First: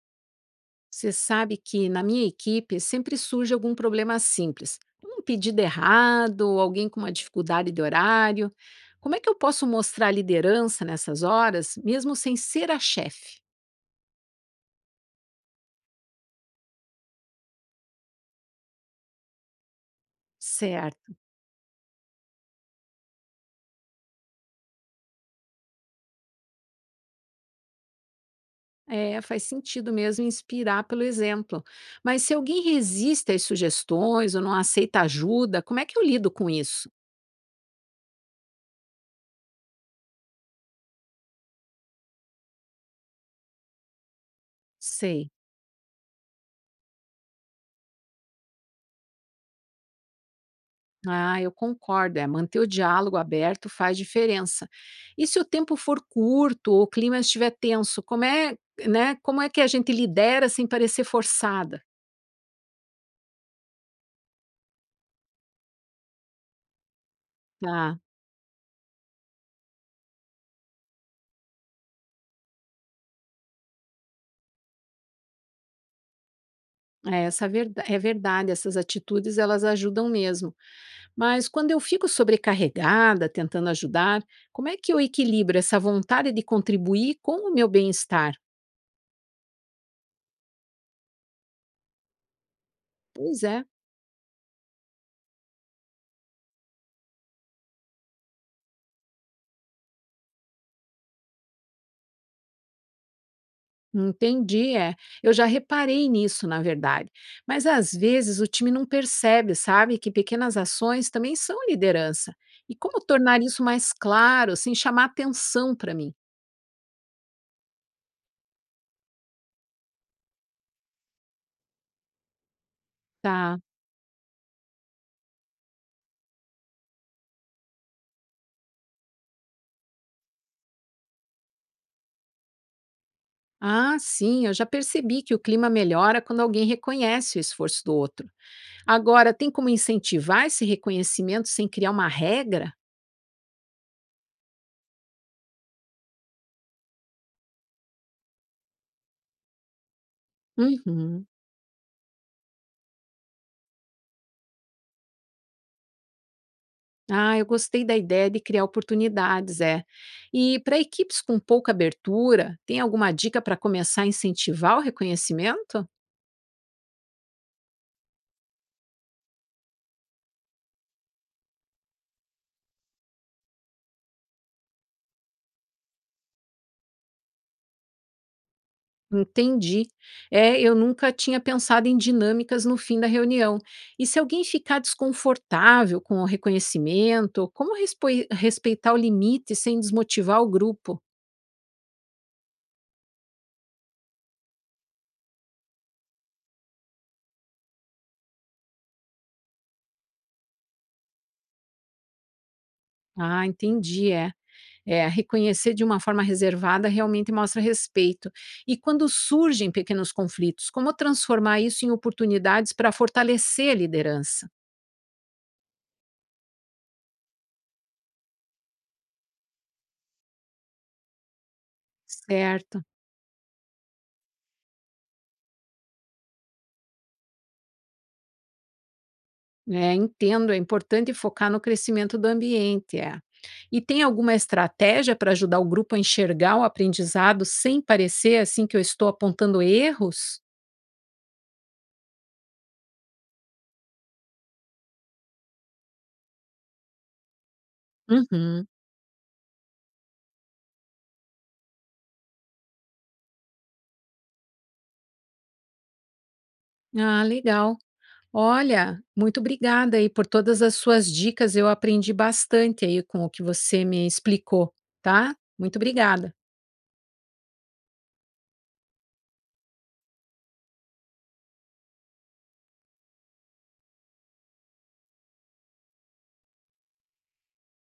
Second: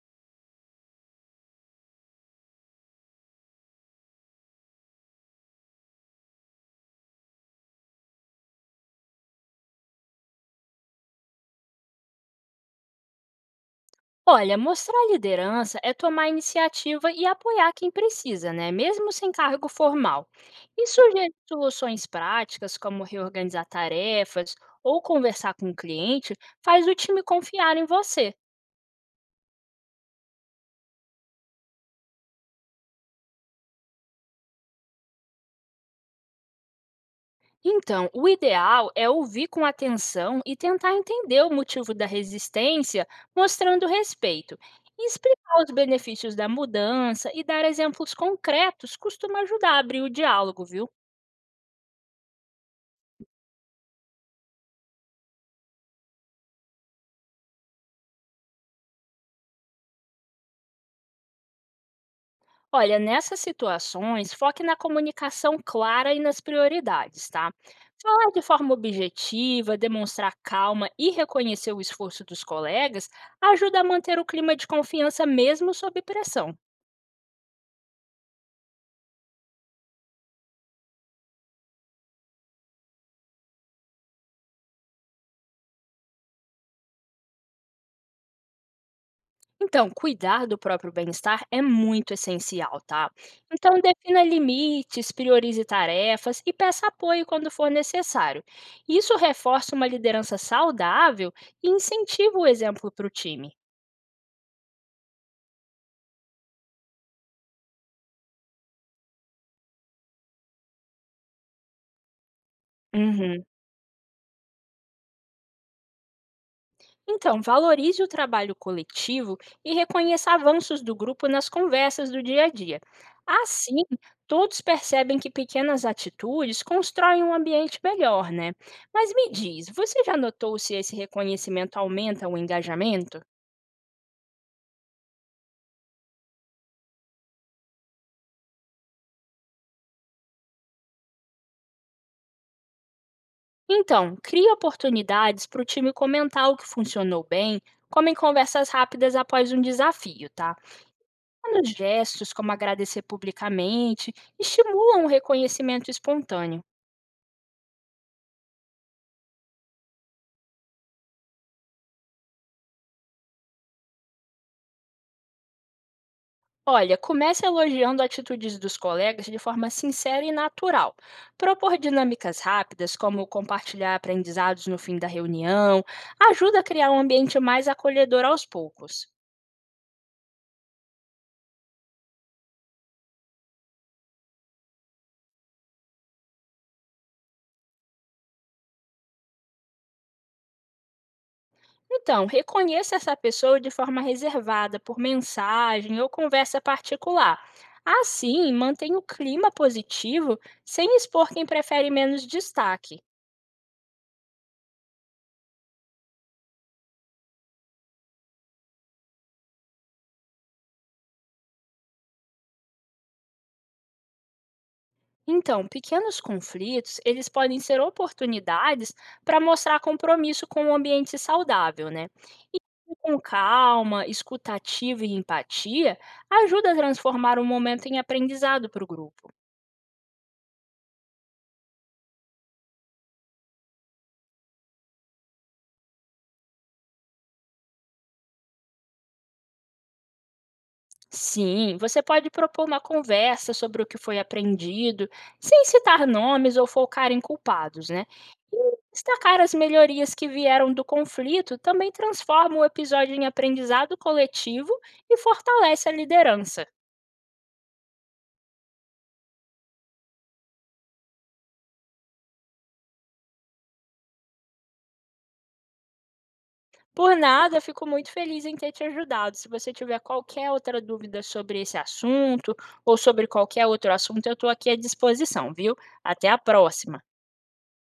Você sabe que na minha equipe sempre surge algum problema simples, um pedido errado, ou alguém com uma dificuldade de horário. Como é que eu posso mostrar liderança nessas horas, mesmo sem ser a chefe? Olha, mostrar liderança é tomar iniciativa e apoiar quem precisa, né? Mesmo sem cargo formal. E Certo. sugerir soluções práticas, como reorganizar tarefas ou conversar com o cliente, faz o time confiar em você. É, faz sentido mesmo inspirar pelo exemplo. Mas se alguém resiste às sugestões ou não aceita ajuda, como é que eu lido com isso? Então, o ideal é ouvir com atenção e tentar entender o motivo da resistência, mostrando respeito. E Sei. explicar os benefícios da mudança e dar exemplos concretos costuma ajudar a abrir o diálogo, viu? Ah, eu concordo. É, manter o diálogo aberto faz diferença. E se o tempo for curto ou o clima estiver tenso, como é que a gente lidera sem parecer forçada? Olha, nessas situações, foque na comunicação clara e nas prioridades, tá? Tá. Falar de forma objetiva, demonstrar calma e reconhecer o esforço dos colegas ajuda a manter o clima de confiança mesmo sob pressão. É, é verdade, essas atitudes elas ajudam mesmo. Mas quando eu fico sobrecarregada tentando ajudar, como é que eu equilibro essa vontade de contribuir com o meu bem-estar? Então, cuidar do próprio bem-estar é muito essencial, tá? Pois é. Então, defina limites, priorize tarefas e peça apoio quando for necessário. Isso reforça uma liderança saudável e incentiva o exemplo para o time. Entendi, é. Eu já reparei nisso, na verdade. Mas às vezes o time não percebe, sabe, que pequenas ações também são liderança. E como tornar Uhum. isso mais claro, sem chamar atenção para mim? Então, valorize o trabalho coletivo e reconheça avanços do grupo nas conversas do dia a dia. Tá. Assim, todos percebem que pequenas atitudes constroem um ambiente melhor, né? Mas me diz, você já notou se esse reconhecimento aumenta o engajamento? Ah, sim, eu já percebi que o clima melhora quando alguém reconhece o esforço do outro. Agora, tem como incentivar esse reconhecimento sem criar uma regra? Então, crie oportunidades para o time comentar o que funcionou bem, como em conversas rápidas após um desafio, tá? Uhum. Pequenos gestos, como agradecer publicamente, estimulam o reconhecimento espontâneo. Ah, eu gostei da ideia de criar oportunidades, é. E para equipes com pouca abertura, tem alguma dica para começar a incentivar o reconhecimento? Olha, comece elogiando atitudes dos colegas de forma sincera e natural. Propor dinâmicas rápidas, como compartilhar aprendizados no fim da reunião, ajuda a criar um ambiente mais acolhedor aos poucos. Entendi. É, eu nunca tinha pensado em dinâmicas no fim da reunião. E se alguém ficar desconfortável com o reconhecimento, como respeitar o limite sem desmotivar o grupo? Então, reconheça essa pessoa de forma reservada, por mensagem ou conversa particular. Assim, mantenha o clima positivo sem expor quem prefere menos destaque. Ah, entendi, é. É, reconhecer de uma forma reservada realmente mostra respeito. E quando surgem pequenos conflitos, como transformar isso em oportunidades para fortalecer a liderança? Então, pequenos conflitos, eles podem ser oportunidades para mostrar compromisso com o ambiente saudável, né? E Certo. com calma, escutativa e empatia, ajuda a transformar o momento em aprendizado para o grupo. É, entendo, é importante focar no crescimento do ambiente. É. E tem alguma estratégia para ajudar o grupo a enxergar o aprendizado sem parecer assim que eu estou apontando erros? Sim, você pode propor uma conversa sobre o que foi aprendido, sem citar nomes ou focar em culpados, né? Uhum. E destacar as melhorias que vieram do conflito também transforma o episódio em aprendizado coletivo e fortalece a liderança. Ah, legal. Olha, muito obrigada aí por todas as suas dicas. Eu aprendi bastante aí com o que você me explicou, tá? Muito obrigada. Por nada, eu fico muito feliz em ter te ajudado. Se você tiver qualquer outra dúvida sobre esse assunto ou sobre qualquer outro assunto, eu estou aqui à disposição, viu? Até a próxima!